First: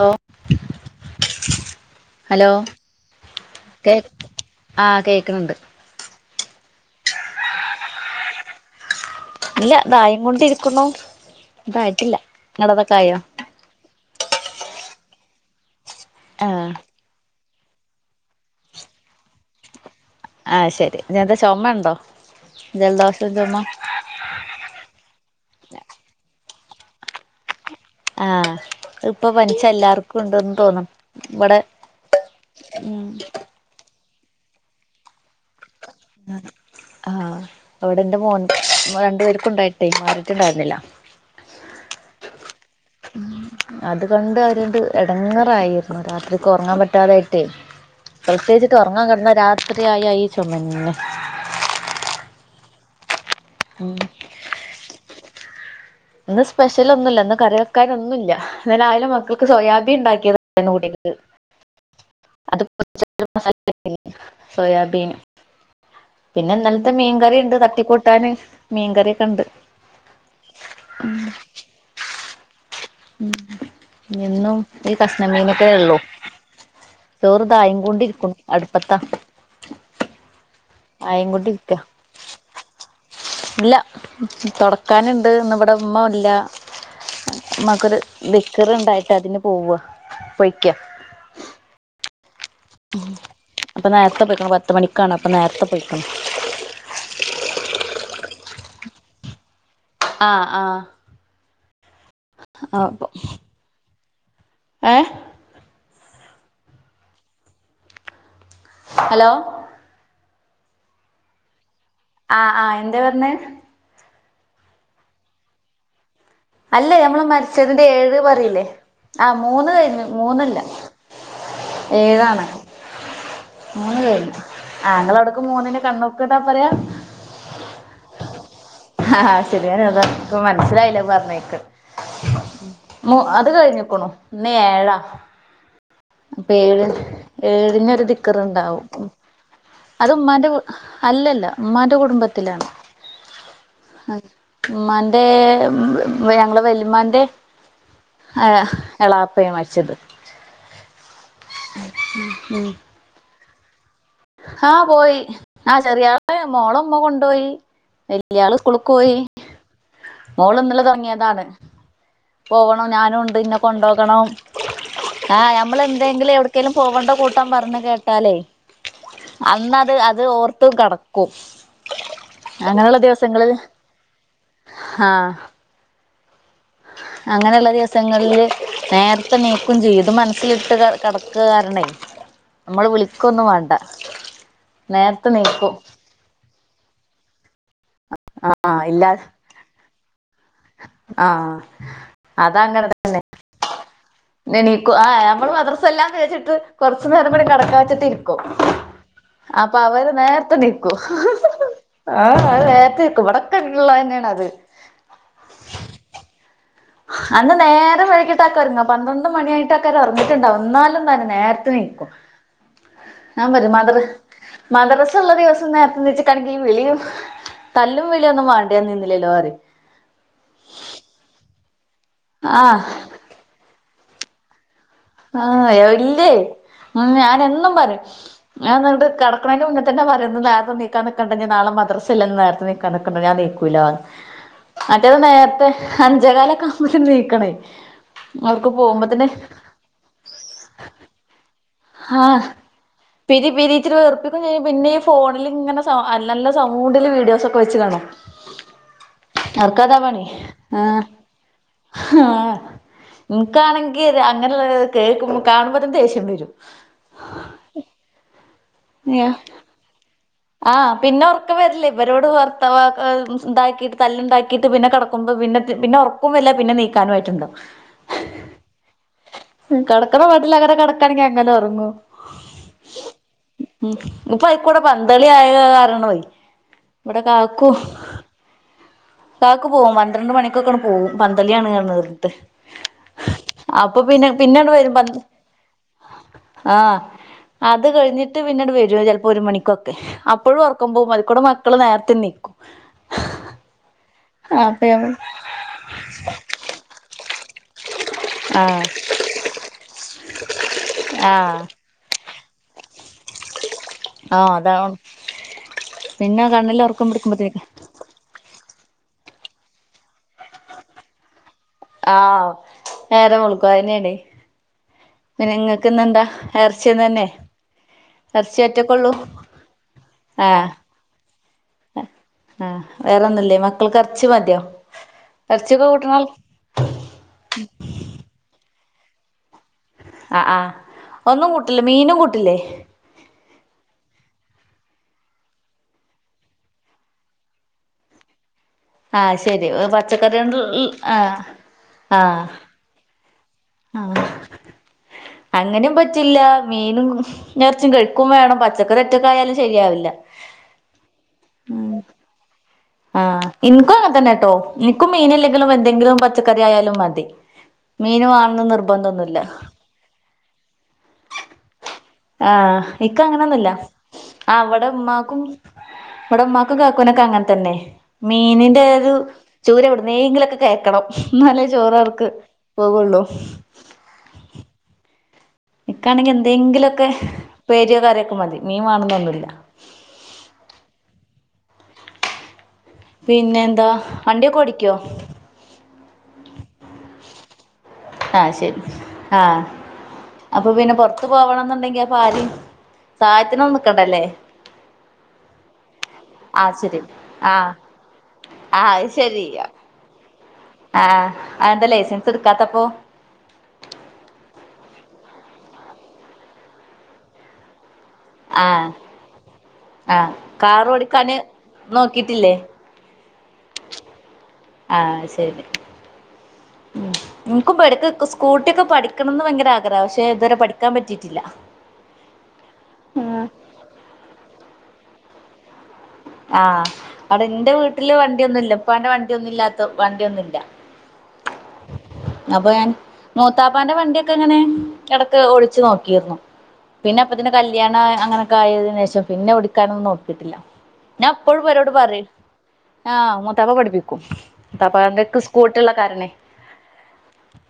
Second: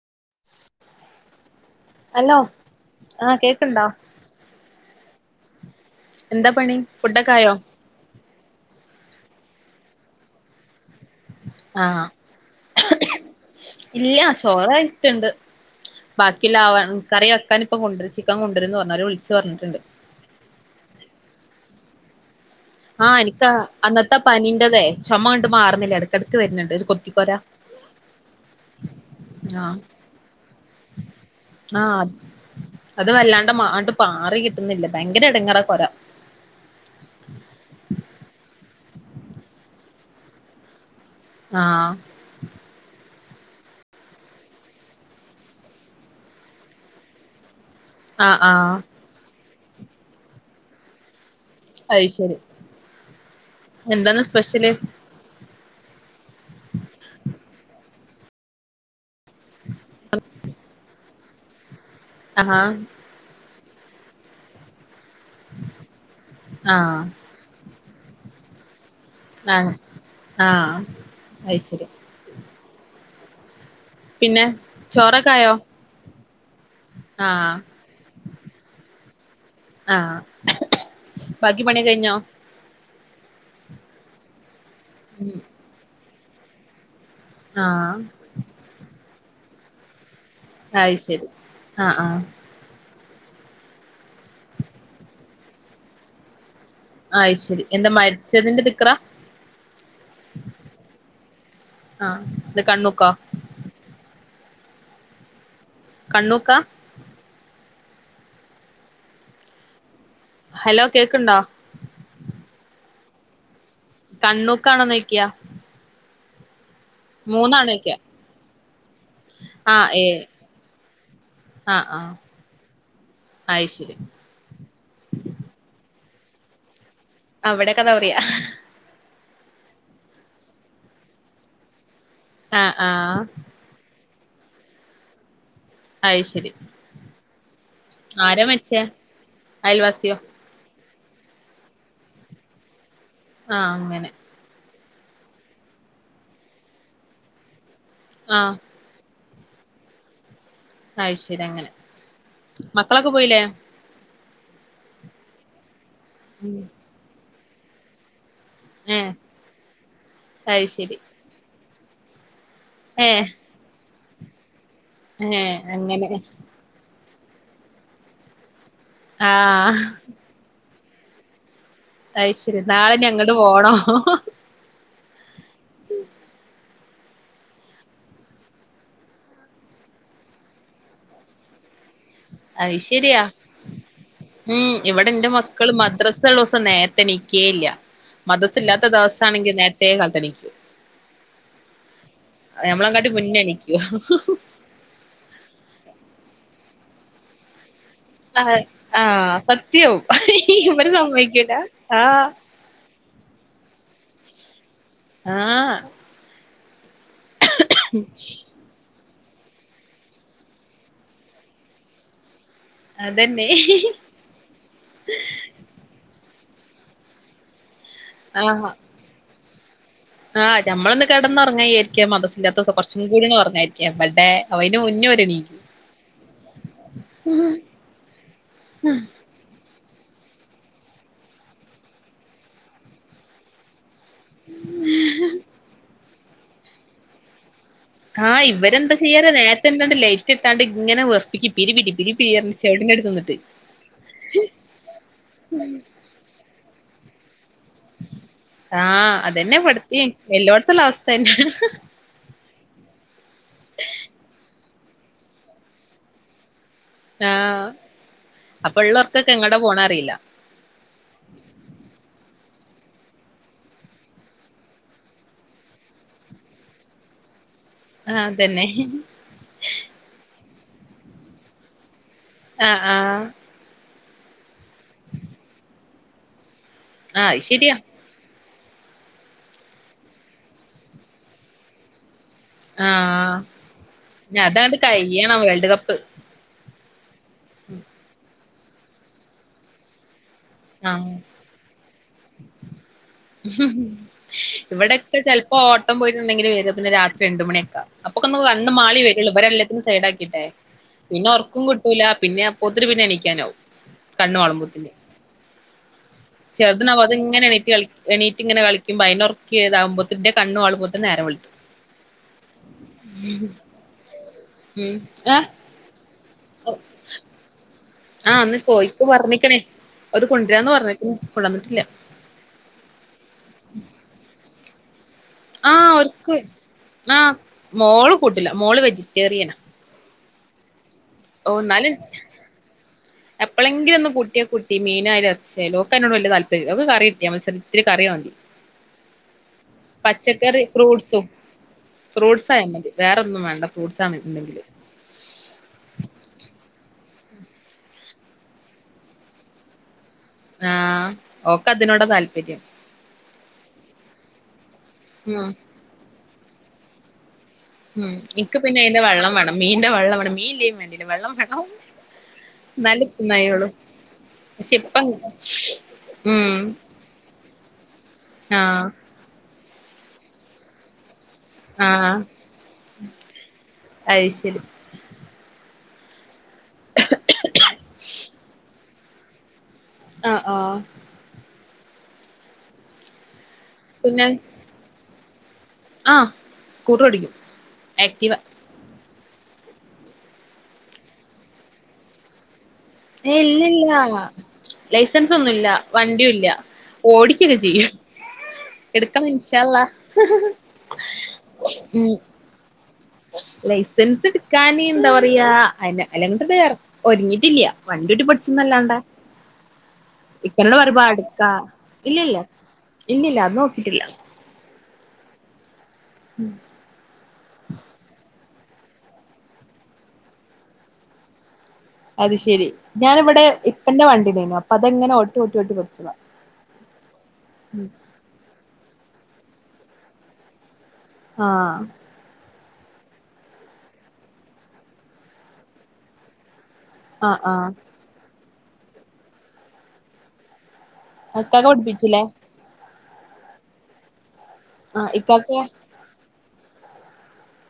ലേ hello, ആഹ് കേക്ക്ണ്ടോ കേ ആ കേക്ന്ണ്ട് എന്താ പണി ഫുഡൊക്കെ ആയോ [unintelligible] ഇല്ല ഇദായി കൊണ്ടിരിക്കുന്നു ആ, ഇതായിട്ടില്ല നിങ്ങടതൊക്കെ ആയോ ഇല്ല ചോറായിട്ടുണ്ട് ആഹ് ബാക്കില്ലാവാ കറി വെക്കാൻ ഇപ്പ കൊണ്ടുവരും, ചിക്കൻ കൊണ്ടുവരന്ന് പറഞ്ഞ്, ഓരേ വിളിച്ച് പറഞ്ഞിട്ടുണ്ട്. ആ, ശരി, ഇനിന്ത ചുമ ഉണ്ടോ? ആ, ജലദോഷം എനിക്ക് അ ചുമ അന്നത്തെ പനീന്റതേ ചുമ ങ്ങൊട്ട്, മാറുന്നില്ല ഇടക്കിടക്ക് വരുന്നുണ്ട് ഒരു കൊത്തിക്കൊര ആ, ഇപ്പൊ പനിച്ച ആഹ് എല്ലാർക്കും ഉണ്ടന്ന് തോന്നുന്നു, ഇവിടെ ഉം മാണ്ട് മാറി കിട്ടുന്നില്ല ഭയങ്കര ഇടങ്ങേറ കൊര ആ, അവിടെ എന്റെ മോൻ രണ്ടു പേർക്കുംഉണ്ടായിട്ടേ മാറിട്ടുണ്ടായിരുന്നില്ല. ആ അത്കണ്ട് അവരണ്ട് എടങ്ങറായിന്നു രാത്രിക്ക് ഉറങ്ങാൻ പറ്റാതായിട്ടേ ആഹ് പ്രത്യേകിച്ചിട്ട് ആഹ് ഉറങ്ങാൻ കിടന്ന രാത്രിആയയി ചുമന്നെ അയ്ശരി ഉം എന്താണ് സ്പെഷ്യല് ഇന്ന് സ്പെഷ്യലൊന്നുല്ല ഇന്ന് കറി വെക്കൻ ഒന്നുല്ല്യ ന്ന് രാവിലെ മക്കൾക്ക് സോയാബി ണ്ടാക്കിയത് ആഹാ [unintelligible] സോയാബീൻ പിന്നെന്നലത്തെ ആഹ് മീൻകറിണ്ട് തട്ടിക്കൂട്ടാന് മീൻകറിയൊക്കെ ആഹ അയ് ശരി മ് പിന്നെ എന്നും ഈ ചോറൊക്കായോ കഷ്ണമീനൊക്കെ ഉള്ളൂ ആഹ് ചെറുതായ് കൊണ്ടിരിക്ക അടുപ്പത്ത ആഹ ബാക്കി കൊണ്ടിരിക്ക പണിക്കെ കഴിഞ്ഞോ ഇല്ല തൊടക്കാനുണ്ട് ഉം ന്നിവിടെ മ്മ ഇല്ല ആഹ് മാക്കൊരു ദിക്ർണ്ടായിട്ട് അതിന് പോവാ പൊയ് അയ്ശെരി ആ ആ അപ്പൊ നേരത്തെ പോയിക്ക്ണ് പത്തുമണിക്കാണ് അപ്പൊ നേരത്തെ പോയിക്ക്ണ് ആ അയ്ശരി എന്താ മരിച്ചതിന്റെ ദിക്റാ ആഹ ആഹ ആഹ് ഇത് ആ അപ്പ കണ്ണൂക്കോ ഏഹ കണ്ണൂക്ക ഹലോ ഹലോ കേക്ക്ണ്ടോ ആഹ് ആഹ് എന്തെ പറഞ്ഞ് കണ്ണൂക്കാണോ നൊയ്ക്യാ അല്ലേ നമ്മള് മരിച്ചതിന്റെ മൂന്നാണോയ്ക്ക ഏഴ് പറയില്ലേ ആ മൂന്ന് ആഹ് കയ്ഞ് ഏഹ് മൂന്നല്ല ആഹ് ആഹ് ഏഴാണ് അയ് ശരി മൂന്ന് കയ് ആ ങ്ങളവിടക്കെ മൂന്നിന് കണ്ണൂക്ക്ന്ന പറയാ അവിടെക്കെതാ പറിയ ആഹ അയ്ശരിയ ഞാനതാ ഇപ്പ മനസ്സിലായില്ലോ പറഞ്ഞേക്ക് ആഹ് മു ആഹ് അത് കഴിഞ്ഞിക്കണു ഇന്ന്ഏഴാ അയ് ശരി അപ്പൊ ഏഴ് ഏഴിനൊരു ആരാ മരിച്ചേ ദിക്കർണ്ടാവും അത് അയൽവാസിയോ ഉമ്മാന്റെകു അല്ലല്ല മ്മാന്റെ കുടുംബത്തിലാണ് ആ അങ്ങനെ മ്മാന്റെ ഞങ്ങള് വലുമാന്റെ ആ ആഹ് എളാപ്പേ മരിച്ചത് അയ്ശരി അങ്ങനെ മക്കളൊക്കെ പോയില്ലേ ആഹ് പോയി ആ ചെറിയാളെ ഉം ഓളെമ്മ കൊണ്ടോയി വല്യാള് ഏഹ് സ്‌കൂൾക്കോയി ഓൾ അയ് ശരി ഇന്നലെതുടങ്ങിയത് പോണം ഏ ഞാനുണ്ട് ന്നെ കൊണ്ടോകണം ആ ഏ നമ്മൾ അങ്ങനെ എന്തെങ്കിലും എവിട്ക്കേങ്കിലും പോകണ്ട കൂട്ടം പറഞ് കേട്ടാലേ ആഹ് അന്നത് അത് ഓർത്തു കിടക്കും അയ്ശരി നാളെഞങ്ങട്ട് പോണ ആഹ [unintelligible] അങ്ങനെള്ള ദിവസങ്ങളില് നേരത്തെ നീക്കും ചെയും ത് മനസ്സിലിട്ട് കെടക്ക കാരണയ് നമ്മള് വിളിക്കൊന്നും വേണ്ട ആഹ് ഇവിടെ നേരത്തെ ന്റെ മക്കള് നീക്കും മദ്രസ ള്ള ദിവസം നേരത്തെ നിക്കേ ഇല്ല ആഹ് മദ്രസില്ലാത്ത ദിവസാണെങ്കിൽ നേരത്തേകാലത്ത് എണീക്കും ആഹ അതങ്ങനെ മുന്നണീകും നണീക്കും ആ നമ്മള് മദ്രസഇല്ലാ ന്നചിട്ട് കൊറച്ചു നേരംകൂടി കെടക്കാച്ചിട്ട് ഇരി ആഹ് ആഹ് അപ്പൊ സത്യം അവര് നേരത്തെ ഇവര് നീക്കൂ ഹി സമ്മതിക്കൂല ആ ആഹ് അവര് നേരത്തെ നീക്കും ഇവിടെ. ള്ളത് തന്നെയാണ് അത് ആഹ് അന്ന് നേരെ വൈകിട്ട കെടന്ന പന്ത്രണ്ട് മണിയായിട് ആക്കാരും ഉറങ്ങിട്ടുണ്ടാവ ഇന്നാലും തന്നെ നേരത്തെ നീക്കും. ഞാൻ അതന്നെ പറയും മദർ മദ്രസ് ഇള്ള ദിവസം നേരത്തെ നീ [unintelligible] ഈ വിളിയും തല്ലും വിളിഒന്നും ആഹ് വാണ്ടിയ നിന്നില്ലല്ലോപറയും. ആഹ് നമ്മളൊന്ന് കിടന്നൊറങ്ങായിരിക്കും മദ്രസില്ലാത്തീസം ആഹ് കുറച്ചും കൂടിന്ന് ഉറങ്ങാരിതിക്കും എവിടെ ആയിന് മുന്നേ. ഓര് ആ എണീക്കും ഇല്ലേ ഉം ഞാന് എന്നും പറയും ഞാൻ എന്നിട്ട് കെട കെടക്ക്ണീന്റെ മുന്ന ത്തന്നെ പറയും നേരത്തെ നീക്കാ നിക്കണ്ട നാളെ മദ്രസൽല്ലന്ന് നേരത്തെ നീക്കാ നക്കണ്ട ഞാ നീക്കൂലാന്. മറ്റേത് നേരത്തെ അഞ്ചേ കാലൊക്കെ ആകുപോത്തിന് നീക്കണേ. ആഹ് അവർക്ക് ഇവരെന്ത പോകുമ്പത്തിന് ചെയ്യാറിയോ നേരത്തെ എന്താണ്ട് ലേറ്റ് ഇട്ടാണ്ട് ഇങ്ങനെ വെറുപ്പിക്കും പിരി. പിരി ഹാ പിരി പറഞ്ഞ് ചെവിടിന്റെടുത്ത് നിന്നിട്ട് പിരി പിരി ഇച്ചരി വെറപ്പിക്ക പിന്നെ ഈ ഫോണിൽ ഇങ്ങനെ സം നല്ല സൗവൂണ്ടില് വീഡിയോസ്. ആഹ് അതന്നെ [unintelligible] അവർക്കതാ ഇവടത്തേം പണി ആ എല്ലോടത്തുള്ള അവസ്ഥ തന്നെ ആഹ ഇന്ക്കാണെങ്കിൽ അങ്ങനെയുള്ള കേക്കുമ്പ കാണുമ്പോത്തന്ന ദേഷ്യം വരും. ആ് അപ്പ ഇള്ളർക്കൊക്കെ വരും എങ്ങട്ട പോ ണെ അറില്ല. ആഹ് പിന്നെ ഒറക്കം വരില്ലേ ഇവരോട് വർത്ത് [unintelligible] ഇണ്ടാക്കിട്ട് തല്ലുണ്ടാക്കിട്ട് പിന്നെ കിട പിന്ന പിന്നെ ഉറക്കും വരൂല്ല പിന്നെ നീക്കാനും ആയിട്ടുണ്ടാവും. ആഹ് അതെന്നെ മ് കടക്കണ മട്ടിൽഅങ്ങനെ കടക്കാണെങ്കിൽ അങ്ങനെ ഉറങ്ങു. ആഹ് ആഹ ഉം ഇപ്പൊ അയ്ക്കൂടെ പന്തളി ആയോ പറഞ്ഞാണ്ട് പോയി. ഇന്നലെ ആഹ് അത് കാക്കു. ശരിയാ കാക്ക് പോവും പന്ത്രണ്ട് മണിക്കൊക്കണ് പോവും പന്തളിയാണ് കാണുന്നത്. ആഹ് അപ്പൊ പിന്നെ ഇനി പിന്നൊണ്ട് അതങ്ങട് വരുമ്പ കഴിയണം വേൾഡ് കപ്പ് ആഹ് അത് കഴിഞ്ഞിട്ട് പിന്നീട് വരൂ ചിലപ്പോ ഒരു മണിക്കൊക്കെ. ഇപ്പോഴും ഉറക്കുമ്പോൾ അതിക്കൂടെ മക്കള് നേരത്തെ നിക്കും. ഹി ഇവിടെക്ക ചെ ഇപ്പോ ഓട്ടം പോയിട്ടുണ്ടെങ്കിൽ വര പിന്നെ രാത്രി രണ്ട മണിയക്ക അപ്പൊ ഒന്ന് വന്ന് ആഹ് മാളി വരള്ളൂ ഇവരല്ലേ. സൈഡ് ആക്കിട്ടെ പിന്നെ ആഹ് ഒറക്കും കിട്ടൂല പിന്നെ അപ്പോത്തിനി പിന്നെ എണിക്കാനാവും കണ്ണ് ആഹ് മാളുമ്പോത്തിന്. അതാണ് പിന്നെ കണ്ണില് ഒറക്കം [unintelligible] പിടിക്കുമ്പോത്തേക്ക് എണീറ്റ് ഇങ്ങനെ കളിക്ക്പോ അതിനൊറക്കിതാകുമ്പോത്തിന് ഇന്റെ കണ്ണ് മാള് പോത്തിന് നേരം വെളുത്തു ആഹ് നേരെ വെളുക്കും അതെനെയാണ്. ഉം ഏഹ ഇങ്ങക്ക് ഇന്ന്ന്താ? ഇർച്ചി തന്നെ. ആഹ് ഇന്ന് എറച്ചി കോയിക്ക് ഒറ്റക്കൊള്ളൂ പറഞ്ഞിക്ക്ണ് ഓല് കൊണ്ടരാന്ന് പറഞ്ഞിക്ക്ണ് കൊണ്ടന്നിട്ടില്ല. ആഹ വേറെന്നുംല്ലേ മക്കൾക്ക് ഇറച്ചി മതിയോ? എറച്ചിയൊക്കെ ആഹ് കൂട്ടണാൾ ഒക്ക് ആ മോള് കൂട്ടില്ല മോള് വെജിറ്റേറിയനാ. ആ് ആ ഒന്നും ഓഹ് കൂട്ടില്ല ഇന്നാലും മീനും കൂട്ടില്ലേ? എപ്പളെങ്കിലും ഒന്ന് കൂട്ടിയ കുട്ടി മീനായാലും ഇറച്ചിയാ യാലോക്കെ ഓക്കയി നോട് വല്യ താല്പര്യല്ല ഓക്ക് കറി കിട്ടിയാ മതി പക്ഷേ ഒത്തിരി വേണം ആഹ അയ് ശരി പച്ചക്കറി പച്ചക്കറിയോണ്ട്ള്ള ആഹ ആഹ വേറെ ഒന്നും വേണ്ട ഫ്രൂട്ട്സ് ആണ് ഉണ്ടെങ്കിലും അങ്ങനെയും പറ്റില്ല മീനും. മീനും എറച്ചിം കഴിക്കും വേണം പച്ചക്കറി ഒറ്റക്കായാലും ശരിയാവില്ല. ആഹ് ഓക്ക് അതിനോട താല്പര്യം ആഹ് ഇനിക്കും അങ്ങെനെ തന്നാട്ടോ ഇനിക്കും ഉം മീനില്ലെങ്കിലും എന്തെങ്കിലും പച്ചക്കറി ആയാലും മതി. മീൻ വേണോന്ന് നിർബന്ധം ഒന്നുല്ല മീനിന്റെ വള്ളം വേണം മീൻ ഇല്ലെലും വെണ്ടില്ല വള്ളം വേണം. ആഹ് എന്നാലെ ഇക്ക് തിന്നായോളൂ അങ്ങനൊന്നുല്ല അ പക്ഷെ ഇവിടെ ഇപ്പം ഇമ്മാക്കും. ഇവടെ ഉം മ്മാക്കും കാക്കൂനൊക്കെ അങ്ങൻ തന്നെ. മീനിന്റെ ആഹ് ഒരു ചൂര എവ്ട്ന്നേങ്കിലൊക്കെ കേക്കണം. ന്നാലെ ചോറ് അവർക്ക് പോകൊള്ളൂ. അയ് ശരി. ഇക്കാണെങ്കി എന്തേങ്കിലൊക്കെ പ്പേരിയോ, കറിയൊക്കെ മതി. മീൻ വാണന്നൊന്നുല്ല. ആഹ് ആഹ് പിന്നെ എന്താ. പിന്നെ വണ്ടിയൊക്കെ ഓടിക്കൊ? ആഹ്. സ്കൂട്ടർ ഓടിക്കും. ആക്റ്റീവ ആഹ് ശരി. ആഹ്. അപ്പൊ പിന്നെ പൊർത്ത് പോവണംന്ന്ണ്ടെങ്കി അപ്പൊ ആര് ഏ ഇല്ലല്ലാ. ലൈസൻസൊന്നുല്ല. വണ്ടിയുല്ല്യ. ആഹ് ശരി ഓടിക്കൊക്കെ ആഹ് ആഹ് ചെയ്യും. അത് എടുക്കണം ശരി ഇൻഷാ അള്ളാ ആഹ്. അന്താ ലൈസൻസ് ഇട്ക്കാത്തപ്പോ? ലൈസൻസ്ട്ക്കാന് ന്താപറയാ അന്ന അല്ല [unintelligible] ഒര്ങ്ങിട്ടില്ല്യ. വണ്ടിയോട്ടി പഠി ച്ച് ആഹ് ന്നല്ലാണ്ടെ ആഹ് കാർ ഇക്കനൊപറയ്മ്പ ഓടിക്കാന് ആട്ക്കാ ഇല്ല്യല്ല. നോക്കിട്ടില്ലേ ഇല്ലില്ല. അത് നോക്കിയിട്ടില്ല. ആഹ് ശരി. ഉം. ഇൻക്കും പഠിക്കൊക്കെ. സ്കൂട്ടി ഒക്കെ പഠിക്കണംന്ന് വയങ്കര ആഗ്രഹാ. പഷെ ഇതുവരെ പഠിക്കാൻ പറ്റിയിട്ടില്ല. അത് ശെരി. ഞാന് വടെ ഇപ്പന്റെ വണ്ടിണ്ടേര്ന്നു. അപ്പതങ്ങനെ ഓട്ടി ഓട്ടി ഓട്ടി പഠിച്ചതാ. ആഹ്. അവ്ടെ ന്റെ വീട്ടില് വണ്ടിയൊന്നുല്ല. ഇപ്പാന്റെ വണ്ടിയൊന്നുല്ലാത്ത വണ്ടിയൊന്നുല്ല. ആഹ് അപ്പൊ ഞാൻ മൂത്താപ്പാന്റെ വണ്ടിയൊക്കെ ങ്ങനെ എടക്ക് ഓ ടിച്ച് നോക്കിര്ന്നു. പിന്നെ ആഹ് അപ്പത്തിൻ്റെ ആഹ് കല്യാണാ അങ്ങനെക്കായതിനേഷം പിന്നെ ഓടിക്കാനൊന്നും നോക്കിയിട്ടില്ല. ഞാ ഇപ്പോഴും ഇക്കാക്ക വരോട് പഠിപ്പിച്ചില്ലേ പറിം ആഹ്. മുത്താപ്പ പഠിപ്പിക്കും. ആഹ് മുത്താപ്പാന്തക്ക് ഇക്കാക്ക സ്കൂട്ടിള്ള കാരണെ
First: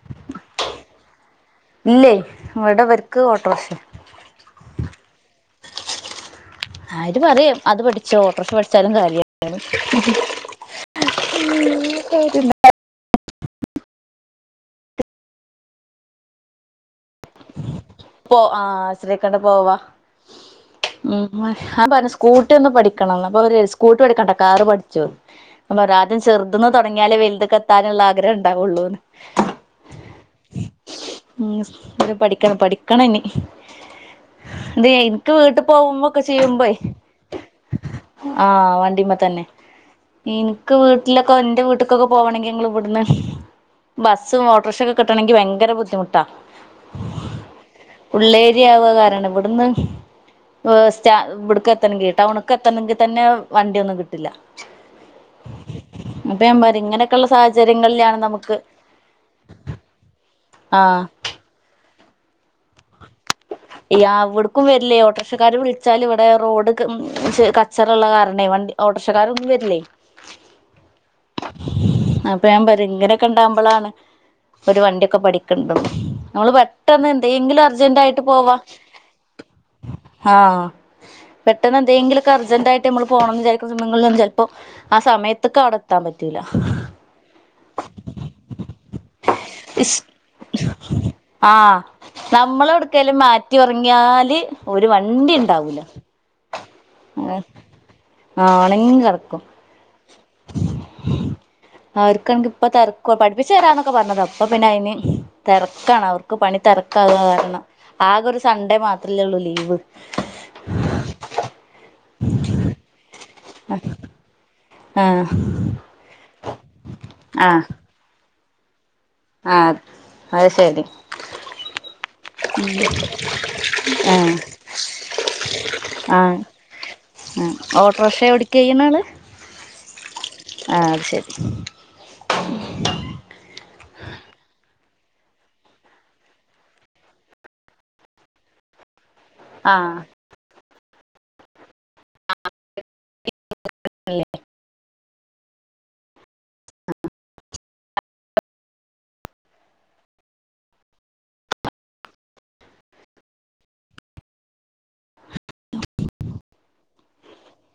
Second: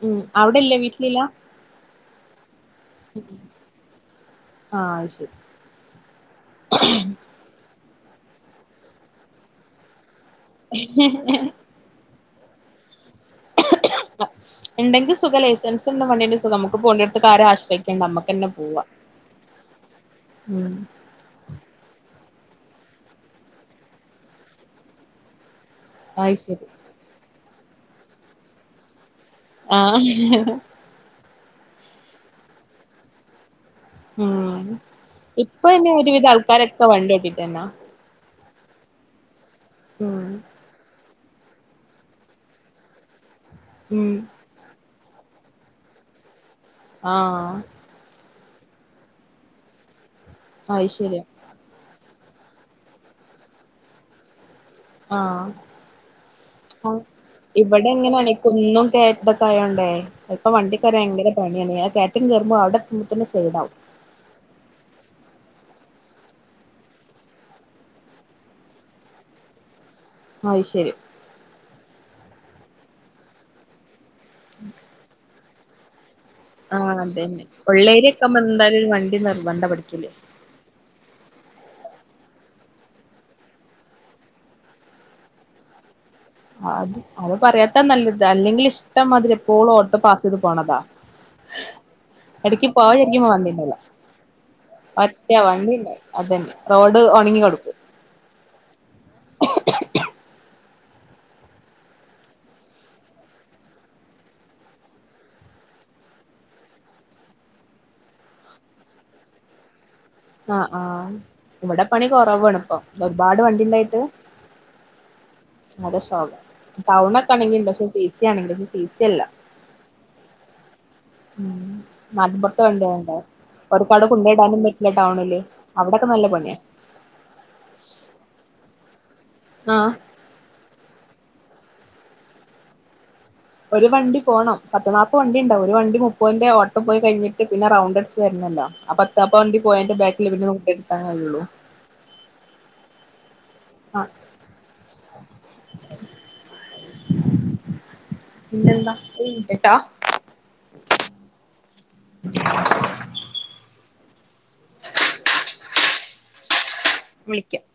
ഉം. അവ്ടെല്ലേ വീട്ടിലില്ലാ? ഇല്ലേ. [unintelligible] വരും ആഹ് ശരി. ആത് പറയും അത് പഠിച്ചോ ഓട്ടോർഷ പഠിച്ചാലും കാര്യ [unintelligible] [unintelligible] പേടിണ്ടാ? ആ ഉണ്ടെങ്കിൽ സുഖ ലൈസൻസ് ഉള്ള വണ്ടിന്റെ സുഖം നമു ക്കുപോണ്ടി ത്ക്കെ അരെ ആശ്രയിക്കണ്ട. പോ അമ്മക്കന്നെ പോവ. ആഹ് ആശ്രയിക്കാണ്ട് പോവാ മ് ഉം. ആംപർഞ്ഞ് സ്കൂട്ടി ഒന്ന് പഠിക്കണംന്ന്. അപ്പൊ അവര് സ്കൂട്ടി പഠിക്കടണ്ട. കാറ് പഠിച്ചോ ഞാൻ പറഞ്ഞു ആദ്യം അത് ശരി ചെറുതന്ന് തുടങ്ങിയാലേ വലുത കത്താനുള്ള ആഗ്രഹം ഉണ്ടാവുള്ളൂന്ന്. ആഹ് ഉ ഇത് പഠിക്കണം പഠിക്കണം ഇനീ ഉം ത് ഇൻക്ക് വീട്ട് ഇപ്പൊ പിന്നെ പോകുമ്പൊ ക്കെ ഒരുവിധം ചെയ്യുമ്പെ ആൾക്കാരൊക്കെ വണ്ടി ഓട്ടിട്ടന്നാ ആഹ്. വണ്ടിമ്മതന്നെ. ഉം ഇൻ ക്ക് വീട്ടിലൊക്കെ ന്റെ വീട്ട്ക്കൊക്കെ പോവണെങ്കി ങ്ങള് ഇവട്ന്ന് ഉം ബസ്സും, ഓട്ടോർഷക്കെ ക് ട്ടണെങ്കി ഭയര ബുദ്ധിമുട്ടാ. ആഹാ പള്ളേരിയാവ് വ കാരാണെ. ഇവട്ന്ന് ഓ അത് സ്റ്റാ ശരിയാ വ്ട്ക്ക് എത്തണെങ്കി ടൗണ് എത്തണെങ്കിൽ തന്നെ വണ്ടിൊന്നും കിട്ടില്ല. ആഹ് അപ്പം യാംപറിം ഇങ്ങനെക്കെള്ള ഇപടെ ഇങ്ങനെ ആണ്. ക്കൊന്നും കേയറ്റക്കയോണ്ടേ ഇപ്പൊ വണ്ടിക്കെര ആഹ് വയങ്കര പണിയാണ്ണീ. ആ കേറ്റൊക്കെ കേറുമ്പൊ അവ്ടെത്തുമ്പ തന്നെ സൈടാവും. യാ അവ്‌ട്ക്കും വരില്ലേ. ഓട്ടോറക്ഷക്കാര് വിൾച്ചാലും ഇവടെ റോഡ്ക്ക് മ് ച് കച്ചറള്ള കാരണേ വണ്ടി ഓട്ടോർഷക്കാരൊന്നൊര്ല്ലേ? അയ്ശരി. അപ്പ ഞാൻ പറയും ഇങ്ങനെയൊക്കെ ഇണ്ടാവുമ്പോളാണ് ഒരു വണ്ടിയൊക്കെ പഠി [unintelligible] നമ്മള് പെട്ടന്ന് എന്തേങ്കിലും അർജന്റായി പ്പ മ്മള് എന്തായാലും ഒരു വണ്ടി നിർബന്ധ പഠിക്കല് ആഹ് പെട്ടെന്ന് എന്തേങ്കിലൊക്കെ അർജന്റായിട്ട് നമ്മള് പോണംന്ന് വിചാരിക്കുന്ന സമയങ്ങളിൽ ചിലപ്പോ ആ സമയത്ത്ക്ക് അടെ എത്താൻ പറ്റൂല്ല. അത് അത് പറയാത്തതാ നല്ലത് അല്ലെങ്കിൽ ഇഷ്ടംമാതിരി എപ്പോളും ഇഷ് ഓട്ടോ പാസ് ചെയ്ത് പോണതാ. ആഹ് നമ്മൾ ഇടയ്ക്ക് പോവാ എവിടേക്കേലും വിചാരിക്കുമ്പോ മാറ്റി വണ്ടിണ്ടാവില്ല എറങ്ങ്യാല് ഒരു ഒറ്റ വണ്ടിണ്ടാവൂല. വണ്ടിണ്ടാവും അതന്നെ റോഡ് ഒണങ്ങി ഏഹ് കെടക്കും ആണെങ്കി കറക്കും അവർക്ക് ആണെങ്കിപ്പ തെരക്ക്വാ പഠിപ്പിച്ചു തരാന്നൊക്കെ പറഞ്ഞതാ. പ്പ പിന്നെ അയിന് തെരക്കാണ് അവർക്ക് പണി തെരക്കാവേ കാരണം. ആകെ ഒരു സൺഡേ മാത്രല്ലേള്ളൂ ലീവ്. ആഹ് ആഹ് ഇവടെ പണി കൊറവാണ് ഇപ്പം. ഒരുപാട് വണ്ടിണ്ടായിട്ട് ആഹ് [unintelligible] ടൗൺ ഒക്കെ ആഹ് ആണെങ്കിണ്ട് പക്ഷെ സി സി ആണെങ്കില് സി സി അല്ല. ആഹ് അത് ശരി. ഉം [unintelligible] ണ്ടോ ഓര്ക്ക് അവടെ കൊണ്ട് ആഹ് ഇടാനും പറ്റില്ല ടൗണില് അവിടോക്കെ നല്ല പണിയാ. ങ്ഹ് ഓട്ടോർഷ ഓടിക്ക ചെയ്യണ് ആള്? ആഹ് ആഹ് അതു ശരി. ഒരു വണ്ടി പോണം. പത്ത് നാപ്പത് വണ്ടിണ്ടാവും. ഒരു വണ്ടി മുപ്പതിന്റെ ഓട്ടം പോയി കഴിഞ്ഞിട്ട് പിന്നെ റൗണ്ട് അടിച്ച് വരുന്നല്ലോ അപ്പ [unintelligible] വണ്ടി ആ പോയന്റെ ബാക്കിലേ പിന്നെ നമ്മുക്ക് എടുക്കാൻ കയ്യുള്ളൂ. ആഹ് പിന്നെന്താ? ഒരു മിനിറ്റ് ട്ടോ. വിളിക്കാം.